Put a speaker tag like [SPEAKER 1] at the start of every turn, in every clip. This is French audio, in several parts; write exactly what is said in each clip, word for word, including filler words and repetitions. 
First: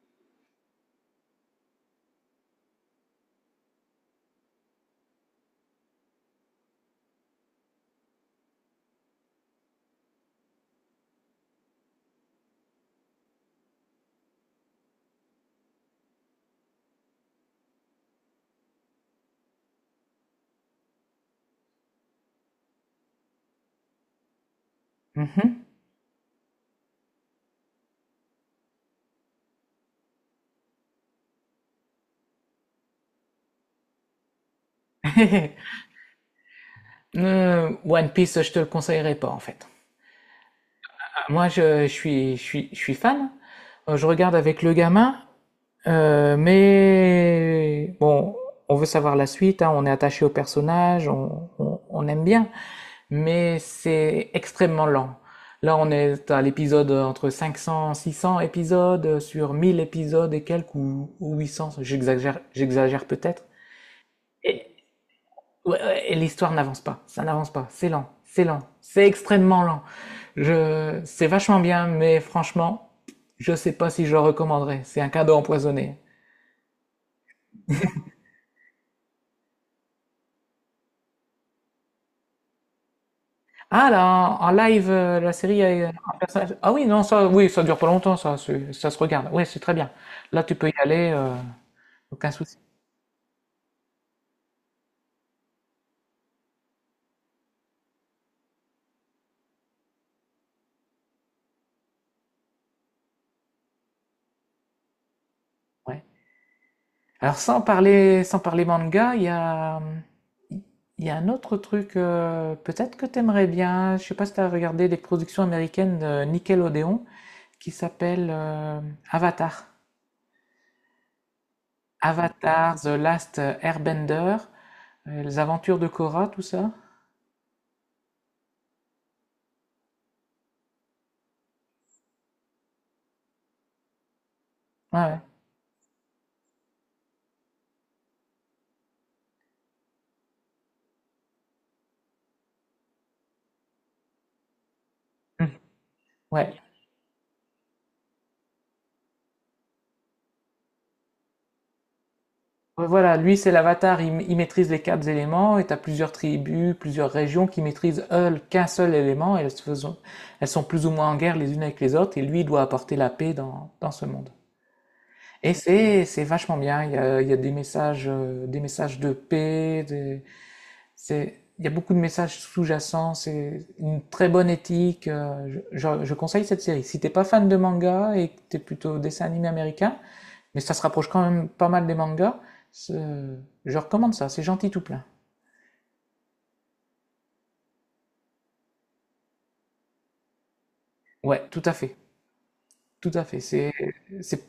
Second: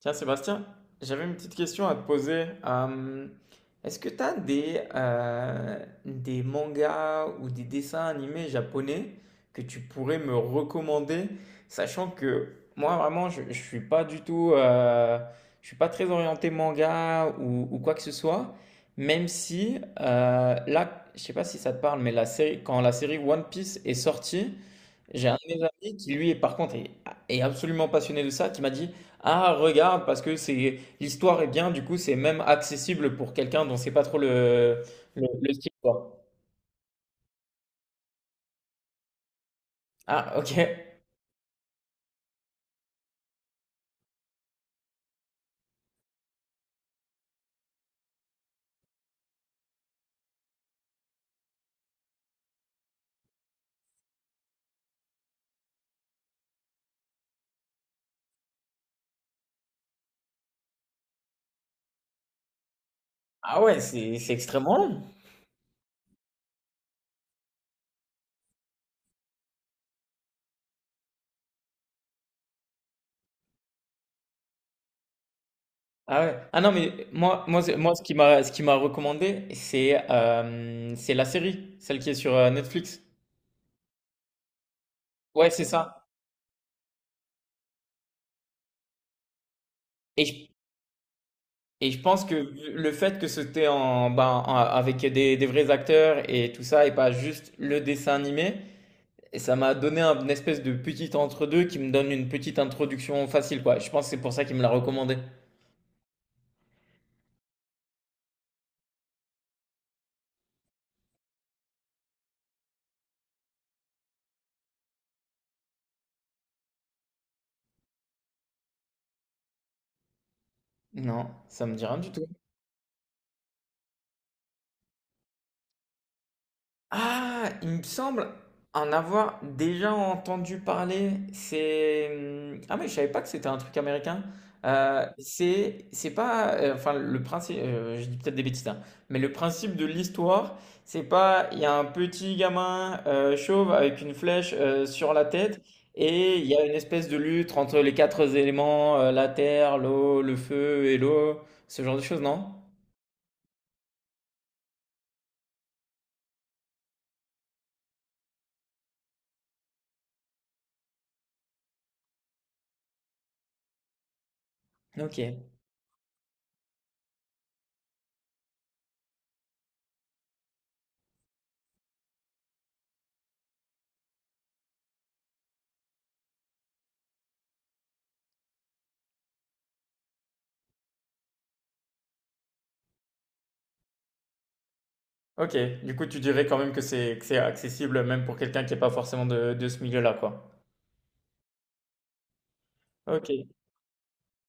[SPEAKER 1] Tiens, Sébastien, j'avais une petite question à te poser. Euh, est-ce que tu as des, euh, des mangas ou des dessins animés japonais que tu pourrais me recommander, sachant que moi, vraiment, je, je suis pas du tout, euh, je suis pas très orienté manga ou, ou quoi que ce soit, même si euh, là, je sais pas si ça te parle, mais la série, quand la série One Piece est sortie, j'ai un de mes
[SPEAKER 2] Mhm.
[SPEAKER 1] amis qui, lui, est, par contre, est, est absolument passionné de ça, qui m'a dit, ah, regarde, parce que c'est l'histoire est bien, du coup, c'est même accessible pour quelqu'un dont c'est pas trop le, le, le style, quoi.
[SPEAKER 2] Euh, One Piece, je te le conseillerais pas en fait.
[SPEAKER 1] Ah, ok.
[SPEAKER 2] Moi, je, je suis, je suis, je suis fan. Euh, Je regarde avec le gamin, euh, mais bon, on veut savoir la suite, hein. On est attaché au personnage, on, on, on aime bien, mais c'est extrêmement lent. Là, on est à l'épisode entre cinq cents, six cents épisodes sur mille épisodes et quelques ou, ou huit cents. J'exagère, j'exagère peut-être.
[SPEAKER 1] Ah ouais, c'est c'est extrêmement long.
[SPEAKER 2] Ouais, ouais, et l'histoire n'avance pas, ça n'avance pas, c'est lent, c'est lent, c'est extrêmement lent. Je, c'est vachement bien, mais franchement, je sais pas si je le recommanderais. C'est un cadeau empoisonné.
[SPEAKER 1] Ah ouais. Ah non, mais moi, moi, c'est- moi ce qui m'a ce qui m'a recommandé, c'est euh, c'est la série, celle qui est sur euh, Netflix.
[SPEAKER 2] Ah là, en en live, euh, la
[SPEAKER 1] Ouais,
[SPEAKER 2] série
[SPEAKER 1] c'est
[SPEAKER 2] a
[SPEAKER 1] ça.
[SPEAKER 2] un personnage. Ah oui, non, ça, oui, ça dure pas longtemps, ça, c'est- ça se regarde. Oui, c'est très bien.
[SPEAKER 1] Et je,
[SPEAKER 2] Là, tu peux y aller, euh,
[SPEAKER 1] et je pense
[SPEAKER 2] aucun
[SPEAKER 1] que
[SPEAKER 2] souci.
[SPEAKER 1] le fait que c'était en, ben, en- avec des, des vrais acteurs et tout ça, et pas juste le dessin animé. Et ça m'a donné un- une espèce de petit entre-deux qui me donne une petite introduction facile, quoi. Je pense que c'est pour ça qu'il me l'a recommandé.
[SPEAKER 2] Ouais. Alors, sans parler, sans parler manga, il y a, il y a un autre truc, euh, peut-être que t'aimerais bien. Je sais pas si t'as regardé des productions américaines de Nickelodeon, qui s'appelle euh, Avatar.
[SPEAKER 1] Non, ça me dit rien du tout.
[SPEAKER 2] Avatar, The Last Airbender, euh, Les Aventures de Korra, tout ça.
[SPEAKER 1] Ah, il me semble en avoir déjà entendu parler. C'est, mmh, ah, mais je savais pas que c'était un truc américain. Heu,
[SPEAKER 2] Ouais.
[SPEAKER 1] c'est c'est pas, heu, enfin, le principe, heu, je dis peut-être des bêtises, hein, mais le principe de l'histoire, c'est pas il y a un petit gamin, heu, chauve avec une flèche, heu, sur la
[SPEAKER 2] Ouais.
[SPEAKER 1] tête, et il
[SPEAKER 2] Ouais.
[SPEAKER 1] y a une espèce de lutte entre les quatre éléments, heu, la terre, l'eau, le feu et l'eau, ce genre de choses, non?
[SPEAKER 2] Ouais, voilà, lui c'est l'avatar, il, il maîtrise les quatre éléments et t'as plusieurs tribus, plusieurs régions qui maîtrisent elles qu'un seul élément et elles, se faisons- elles sont plus ou moins en guerre les unes avec les autres et lui il doit apporter la paix dans, dans ce monde.
[SPEAKER 1] OK.
[SPEAKER 2] Et c'est c'est vachement bien, il y a, il y a des messages, euh, des messages de paix, des. C'est, il y a beaucoup de messages sous-jacents, c'est une très bonne éthique. Euh, je, je- je conseille cette série. Si t'es pas fan de manga et que t'es plutôt dessin animé américain, mais ça se rapproche quand même pas mal des mangas, je recommande ça. C'est gentil tout plein.
[SPEAKER 1] OK, du coup, tu dirais quand même que c'est que c'est accessible même pour quelqu'un qui est pas forcément de de ce milieu-là, quoi?
[SPEAKER 2] Ouais, tout à fait, tout à fait.
[SPEAKER 1] OK,
[SPEAKER 2] C'est, c'est,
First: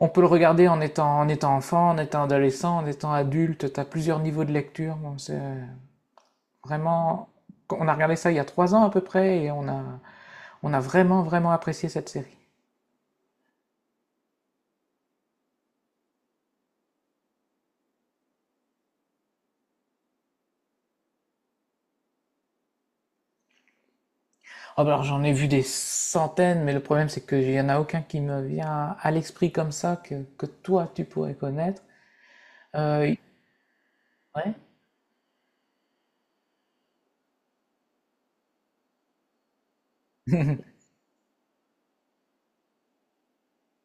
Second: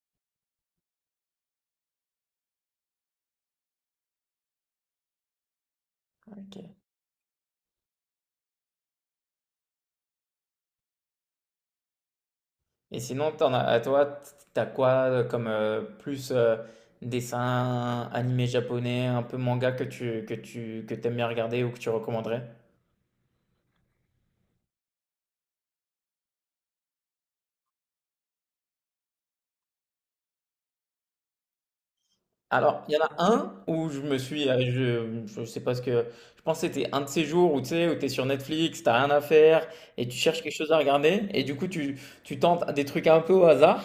[SPEAKER 2] on peut le regarder en étant, en étant enfant, en étant adolescent, en étant adulte. T'as plusieurs niveaux de lecture. Bon, c'est
[SPEAKER 1] OK.
[SPEAKER 2] vraiment, on a regardé ça il y a trois ans à peu près et on a, on a vraiment, vraiment apprécié cette série.
[SPEAKER 1] Et sinon, t'en as à toi, t tu quoi, heu, comme, heu, plus, heu, dessin animé japonais, un peu manga que tu que tu que t'aimes bien regarder ou que tu recommanderais?
[SPEAKER 2] Oh, bah alors j'en ai vu des centaines, mais le problème c'est qu'il n'y en a aucun qui me vient à l'esprit comme ça que, que toi tu pourrais connaître.
[SPEAKER 1] Alors, il y en a
[SPEAKER 2] Euh,
[SPEAKER 1] un où je me suis,
[SPEAKER 2] ouais.
[SPEAKER 1] heu, je je sais pas ce que, je pense que c'était un de ces jours où tu sais, où t'es sur Netflix, t'as rien à faire et tu cherches quelque chose à regarder et du coup, tu tu tentes des trucs un peu au hasard.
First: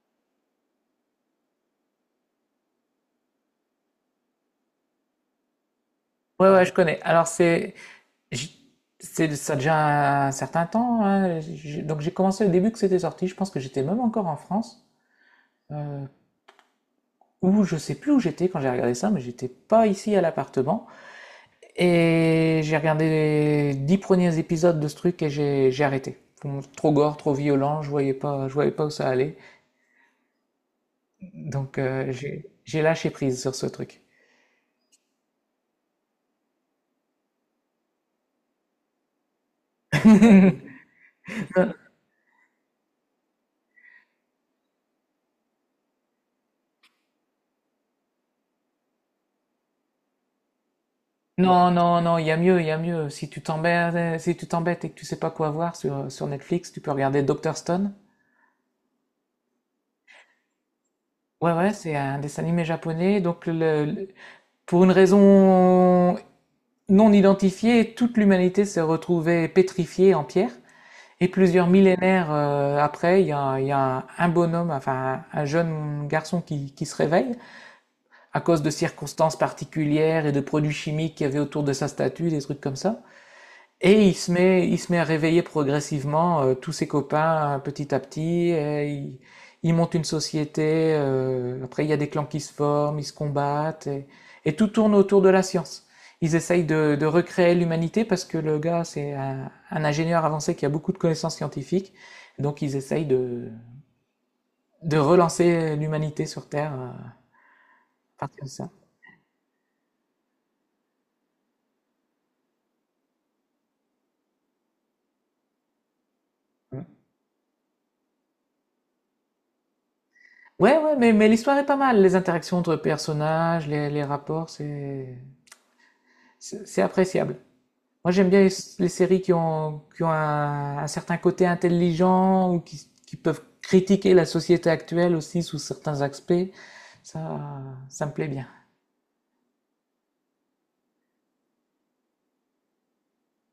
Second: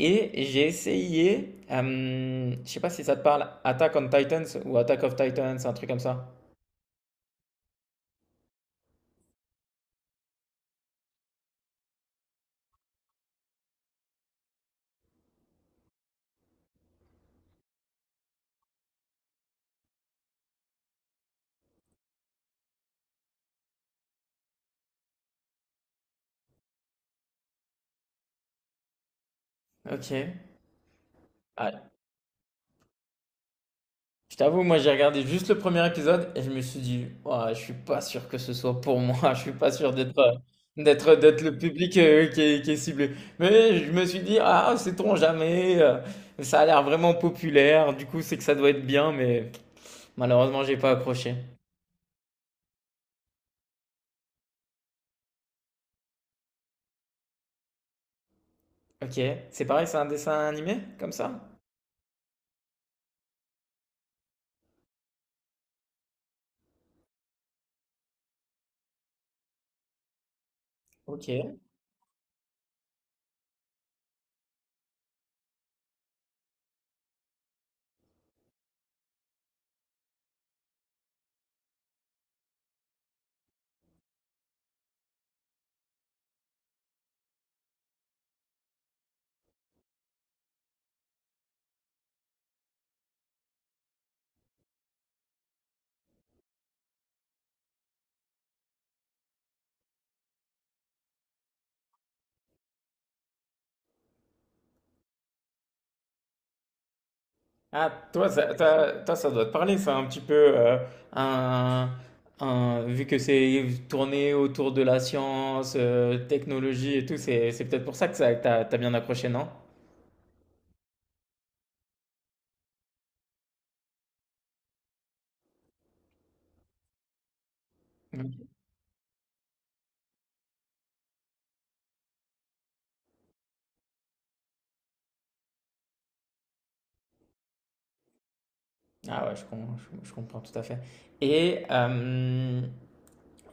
[SPEAKER 1] Et j'ai essayé, euh, je sais pas si ça te parle, Attack on Titans ou Attack of Titans, un truc comme ça.
[SPEAKER 2] Ouais, ouais, je connais. Alors c'est, j- c'est ça a déjà un certain temps, hein. J'ai- Donc j'ai commencé au début que c'était sorti. Je pense que j'étais même encore en France, euh, ou je sais plus où j'étais quand j'ai regardé ça, mais j'étais pas ici à l'appartement. Et j'ai regardé les dix premiers épisodes de ce truc et j'ai j'ai arrêté. Trop gore, trop violent, je voyais pas, je voyais pas où ça allait.
[SPEAKER 1] Ok.
[SPEAKER 2] Donc,
[SPEAKER 1] Ah,
[SPEAKER 2] euh, j'ai j'ai lâché prise sur ce truc.
[SPEAKER 1] je t'avoue, moi j'ai regardé juste le premier épisode et je me suis dit, ouah, je suis pas sûr que ce soit pour moi, je suis pas sûr d'être euh, d'être d'être le public euh, qui est, qui est ciblé. Mais je me suis dit, ah, sait-on jamais, euh, ça a l'air vraiment populaire, du coup c'est que ça doit être bien, mais malheureusement j'ai pas accroché.
[SPEAKER 2] Non, non, non, il y a mieux, il y a mieux. Si tu t'embêtes, si tu t'embêtes et que tu sais pas quoi voir sur, sur Netflix, tu peux regarder docteur Stone.
[SPEAKER 1] Ok, c'est pareil, c'est un dessin animé comme
[SPEAKER 2] Ouais,
[SPEAKER 1] ça?
[SPEAKER 2] ouais, c'est un dessin animé japonais. Donc, le- le- pour une raison non identifiée, toute l'humanité s'est retrouvée pétrifiée en pierre.
[SPEAKER 1] Ok.
[SPEAKER 2] Et plusieurs millénaires euh, après, il y a, il y a un, un bonhomme, enfin un, un jeune garçon qui, qui se réveille à cause de circonstances particulières et de produits chimiques qu'il y avait autour de sa statue, des trucs comme ça. Et il se met, il se met à réveiller progressivement euh, tous ses copains euh, petit à petit. Et il, il monte une société. Euh, après, il y a des clans qui se forment, ils se combattent. Et, et tout tourne autour de la science. Ils essayent de, de recréer l'humanité parce que le gars, c'est un, un ingénieur avancé qui a beaucoup de connaissances scientifiques. Donc, ils essayent de, de relancer l'humanité sur Terre euh,
[SPEAKER 1] Ah,
[SPEAKER 2] à
[SPEAKER 1] toi
[SPEAKER 2] partir de
[SPEAKER 1] ça,
[SPEAKER 2] ça.
[SPEAKER 1] toi, toi, ça doit te parler, ça, un petit peu. euh, un, un- Vu que c'est tourné autour de la science, euh,
[SPEAKER 2] Mmh.
[SPEAKER 1] technologie et tout, c'est, c'est peut-être pour ça que ça, t'as, t'as bien accroché, non?
[SPEAKER 2] Ouais, ouais, mais, mais l'histoire est pas mal. Les interactions entre personnages, les, les rapports, c'est c'est c'est appréciable. Moi, j'aime bien
[SPEAKER 1] Mm.
[SPEAKER 2] les, les séries qui ont, qui ont un, un certain côté intelligent ou qui, qui peuvent critiquer la société actuelle aussi sous certains aspects. Ça, ça me plaît bien.
[SPEAKER 1] Ah ouais, je, com- je- je comprends tout à fait. Et, euh,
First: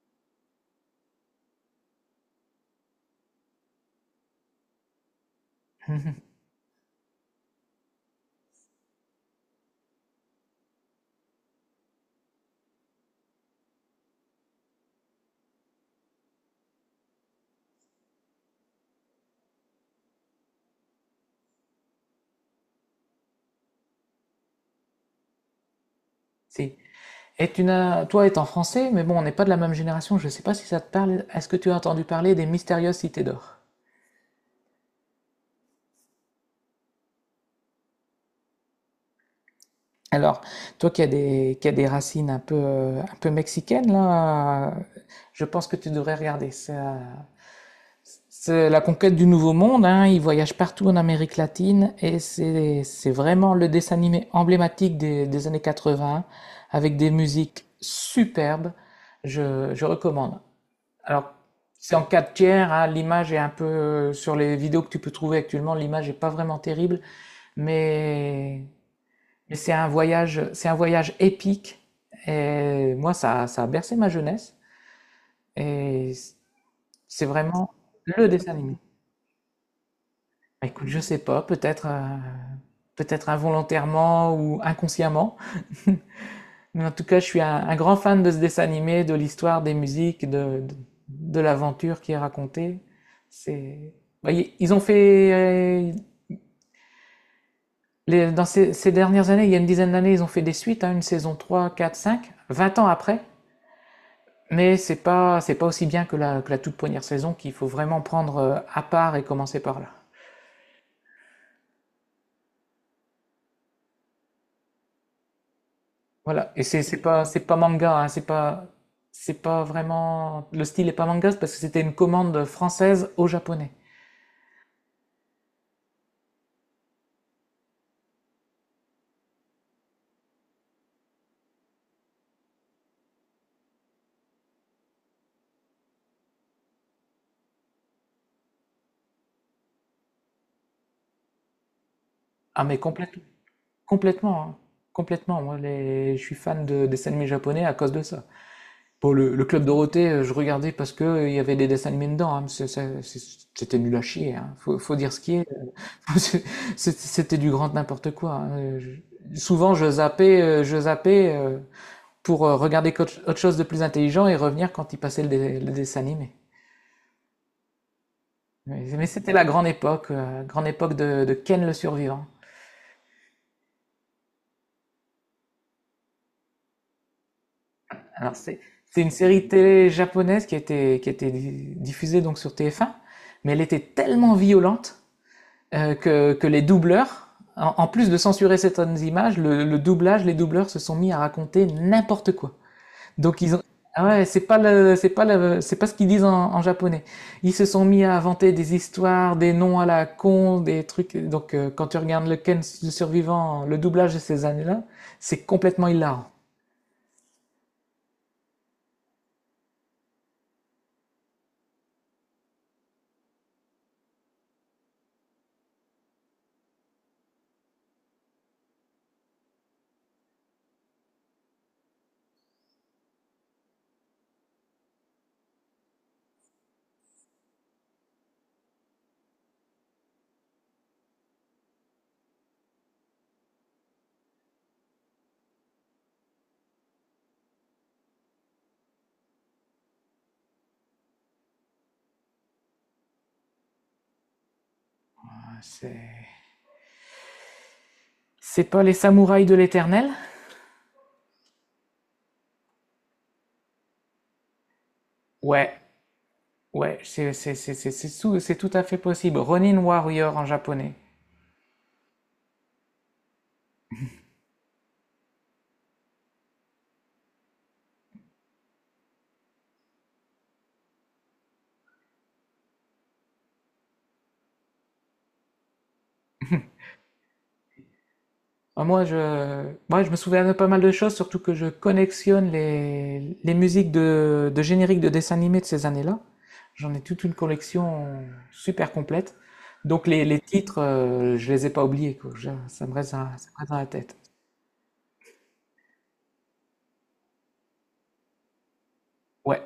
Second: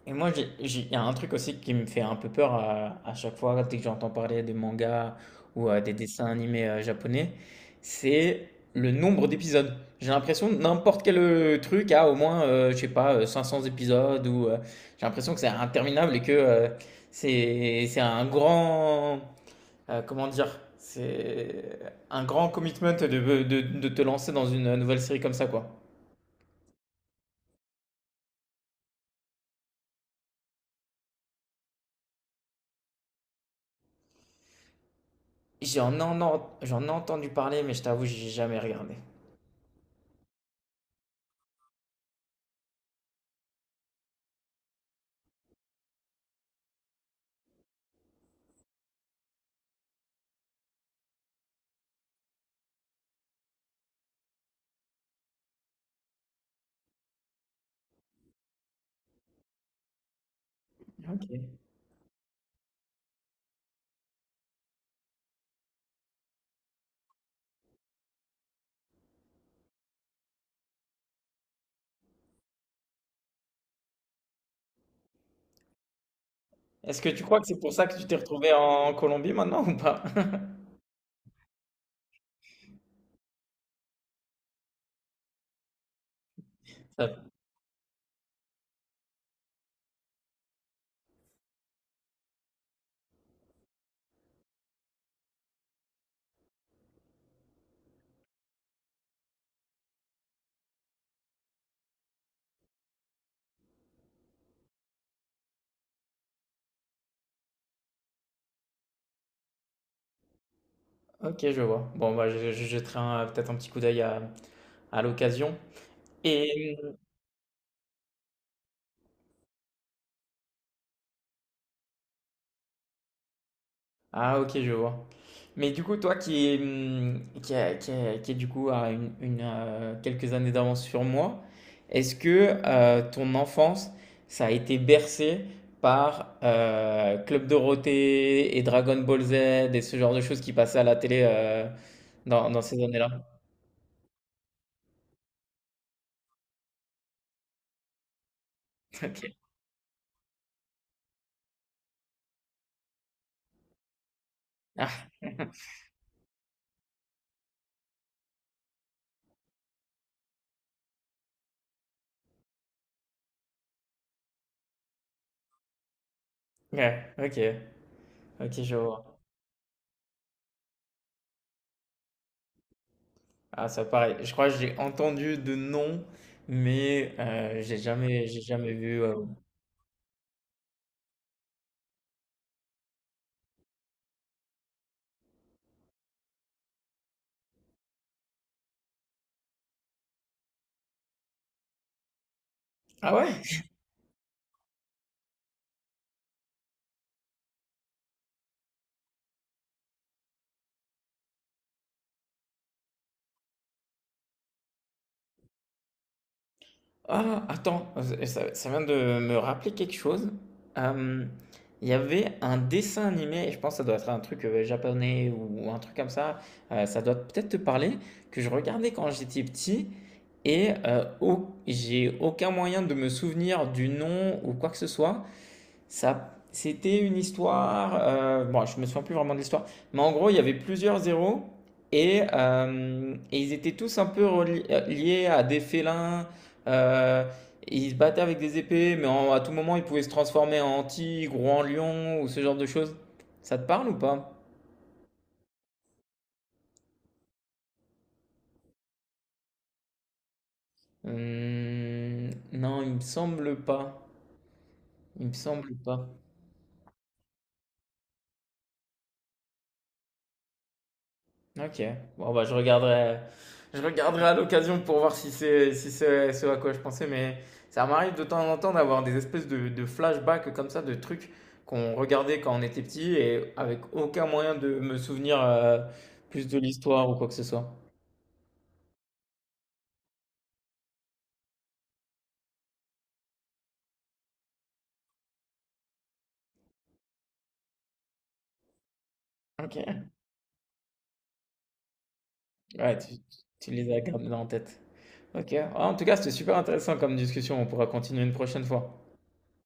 [SPEAKER 1] Et moi, j'ai- j'ai- il y a un truc aussi qui me fait un peu peur à, à chaque fois, dès que j'entends parler de mangas ou euh, des dessins animés euh, japonais, c'est le nombre d'épisodes. J'ai l'impression que n'importe quel euh, truc a au moins, euh, je sais pas, euh, cinq cents épisodes ou euh, j'ai l'impression que c'est interminable et que euh, c'est c'est un grand, euh, comment dire, c'est un grand commitment de, de, de te lancer dans une nouvelle série comme ça, quoi.
[SPEAKER 2] Si. Et tu n'as, toi étant français, mais bon, on n'est pas de la même génération, je ne sais pas si ça te parle. Est-ce que tu as entendu parler des mystérieuses cités d'or?
[SPEAKER 1] J'en en, j'en ai entendu parler, mais je t'avoue, j'ai jamais regardé.
[SPEAKER 2] Alors, toi qui as des, qui as des racines un peu, euh, un peu mexicaines, là, euh, je pense que tu devrais regarder. C'est euh, c'est la conquête du Nouveau Monde, hein, ils voyagent partout en Amérique latine et c'est c'est vraiment le dessin animé emblématique des, des années quatre-vingts avec des musiques superbes. Je, je recommande.
[SPEAKER 1] Ok.
[SPEAKER 2] Alors, c'est en quatre tiers, hein, l'image est un peu, euh, sur les vidéos que tu peux trouver actuellement, l'image est pas vraiment terrible, mais mais c'est un voyage, c'est un voyage épique. Et moi, ça, ça a bercé ma jeunesse. Et
[SPEAKER 1] Est-ce que tu
[SPEAKER 2] c'est
[SPEAKER 1] crois que c'est pour
[SPEAKER 2] vraiment
[SPEAKER 1] ça que tu t'es
[SPEAKER 2] le
[SPEAKER 1] retrouvé
[SPEAKER 2] dessin animé.
[SPEAKER 1] en Colombie maintenant ou pas?
[SPEAKER 2] Bah, écoute, je sais pas, peut-être, euh, peut-être involontairement ou inconsciemment. Mais en tout cas, je
[SPEAKER 1] Ça-
[SPEAKER 2] suis un, un grand fan de ce dessin animé, de l'histoire, des musiques, de, de, de l'aventure qui est racontée. C'est, bah, y- ils ont fait, euh, les- dans ces, ces dernières années, il y a une dizaine d'années, ils ont fait des suites, hein, une saison trois, quatre, cinq. Vingt ans après. Mais c'est pas, c'est pas aussi bien que la, que la toute première saison qu'il faut vraiment prendre euh, à part et commencer par là.
[SPEAKER 1] Ok, je vois. Bon, bah, je, je jetterai un- peut-être un petit coup d'œil à, à l'occasion.
[SPEAKER 2] Voilà. Et
[SPEAKER 1] Et...
[SPEAKER 2] c'est, c'est pas, c'est pas manga, hein, c'est pas, c'est pas vraiment, le style est pas manga, c'est parce que c'était une commande française au japonais.
[SPEAKER 1] Ah, ok, je vois. Mais du coup, toi qui est, hum, qui a- qui a- qui est du coup à une, une, euh, quelques années d'avance sur moi, est-ce que euh, ton enfance, ça a été bercé par euh, Club Dorothée et Dragon Ball Z et ce genre de choses qui passaient à la télé euh, dans, dans
[SPEAKER 2] Ah, mais
[SPEAKER 1] ces années-là?
[SPEAKER 2] complète- complètement, hein. Complètement. Moi, les, je suis fan de dessins animés japonais à cause de ça. Bon, le, le Club Dorothée, euh, je regardais parce que euh, il y avait des dessins animés dedans, hein, mais c'est- c'est- c'est- c'était nul à chier, hein. Faut,
[SPEAKER 1] Ok.
[SPEAKER 2] faut dire ce qui est. C'était du grand n'importe quoi, hein. Je- Souvent, je zappais, euh, je zappais euh, pour euh, regarder autre chose de plus intelligent et revenir quand il passait le, le dessin animé.
[SPEAKER 1] Ouais, OK. OK, je
[SPEAKER 2] Mais
[SPEAKER 1] vois.
[SPEAKER 2] c'était la grande époque, euh, grande époque de, de Ken le Survivant.
[SPEAKER 1] Ah, ça pareil. Je crois que j'ai entendu de nom, mais euh, j'ai jamais,
[SPEAKER 2] Alors
[SPEAKER 1] j'ai
[SPEAKER 2] c'est
[SPEAKER 1] jamais vu.
[SPEAKER 2] une
[SPEAKER 1] euh.
[SPEAKER 2] série télé japonaise qui était qui était diffusée donc sur T F un, mais elle était tellement violente euh, que que les doubleurs, en, en plus de censurer certaines images, le, le doublage, les doubleurs se sont mis à raconter n'importe quoi.
[SPEAKER 1] Ah ouais?
[SPEAKER 2] Donc ils ont, ah ouais, c'est pas le, c'est pas le, c'est pas ce qu'ils disent en, en japonais. Ils se sont mis à inventer des histoires, des noms à la con, des trucs. Donc euh, quand tu regardes le Ken le survivant, le doublage de ces années-là, c'est complètement hilarant.
[SPEAKER 1] Ah, attends, ça, ça vient de me rappeler quelque chose. Euh, Il y avait un dessin animé, et je pense que ça doit être un truc euh, japonais ou un truc comme ça. Euh, ça doit peut-être te parler, que je regardais quand j'étais petit, et euh, au- j'ai aucun moyen de me souvenir du nom ou quoi que ce soit. Ça, c'était une histoire. Euh, bon, je me souviens plus vraiment de l'histoire. Mais en gros, il y avait plusieurs zéros. Et, euh, et ils étaient tous un peu reli- euh, liés à des félins. euh, et ils se battaient avec des épées. Mais en- à tout moment, ils pouvaient se transformer en tigre ou en lion ou ce genre de choses. Ça te parle ou pas?
[SPEAKER 2] C'est, c'est pas les samouraïs de l'éternel?
[SPEAKER 1] Hum, non, il me semble pas. Il me
[SPEAKER 2] Ouais,
[SPEAKER 1] semble pas.
[SPEAKER 2] ouais, c'est c'est c'est c'est c'est tout, c'est tout à fait possible. Ronin Warrior en japonais.
[SPEAKER 1] Ok. Bon, bah, je regarderai, je regarderai à l'occasion pour voir si c'est si c'est ce à quoi je pensais. Mais ça m'arrive de temps en temps d'avoir des espèces de, de flashbacks comme ça, de trucs qu'on regardait quand on était petit et avec aucun moyen de me souvenir euh, plus de l'histoire ou quoi que ce soit.
[SPEAKER 2] Ah, moi, je, moi, je me souviens de pas mal de choses, surtout que je collectionne les, les musiques de, de génériques de dessins animés de ces années-là. J'en ai toute une collection super complète. Donc
[SPEAKER 1] Ok.
[SPEAKER 2] les, les titres, euh, je les ai pas oubliés, quoi. Je- ça me
[SPEAKER 1] Ouais,
[SPEAKER 2] reste
[SPEAKER 1] tu,
[SPEAKER 2] dans, ça me reste
[SPEAKER 1] tu
[SPEAKER 2] dans la
[SPEAKER 1] les as
[SPEAKER 2] tête.
[SPEAKER 1] gardés en tête. Ok. Ah, en tout cas, c'était super intéressant comme discussion. On pourra continuer une prochaine fois.
[SPEAKER 2] Ouais.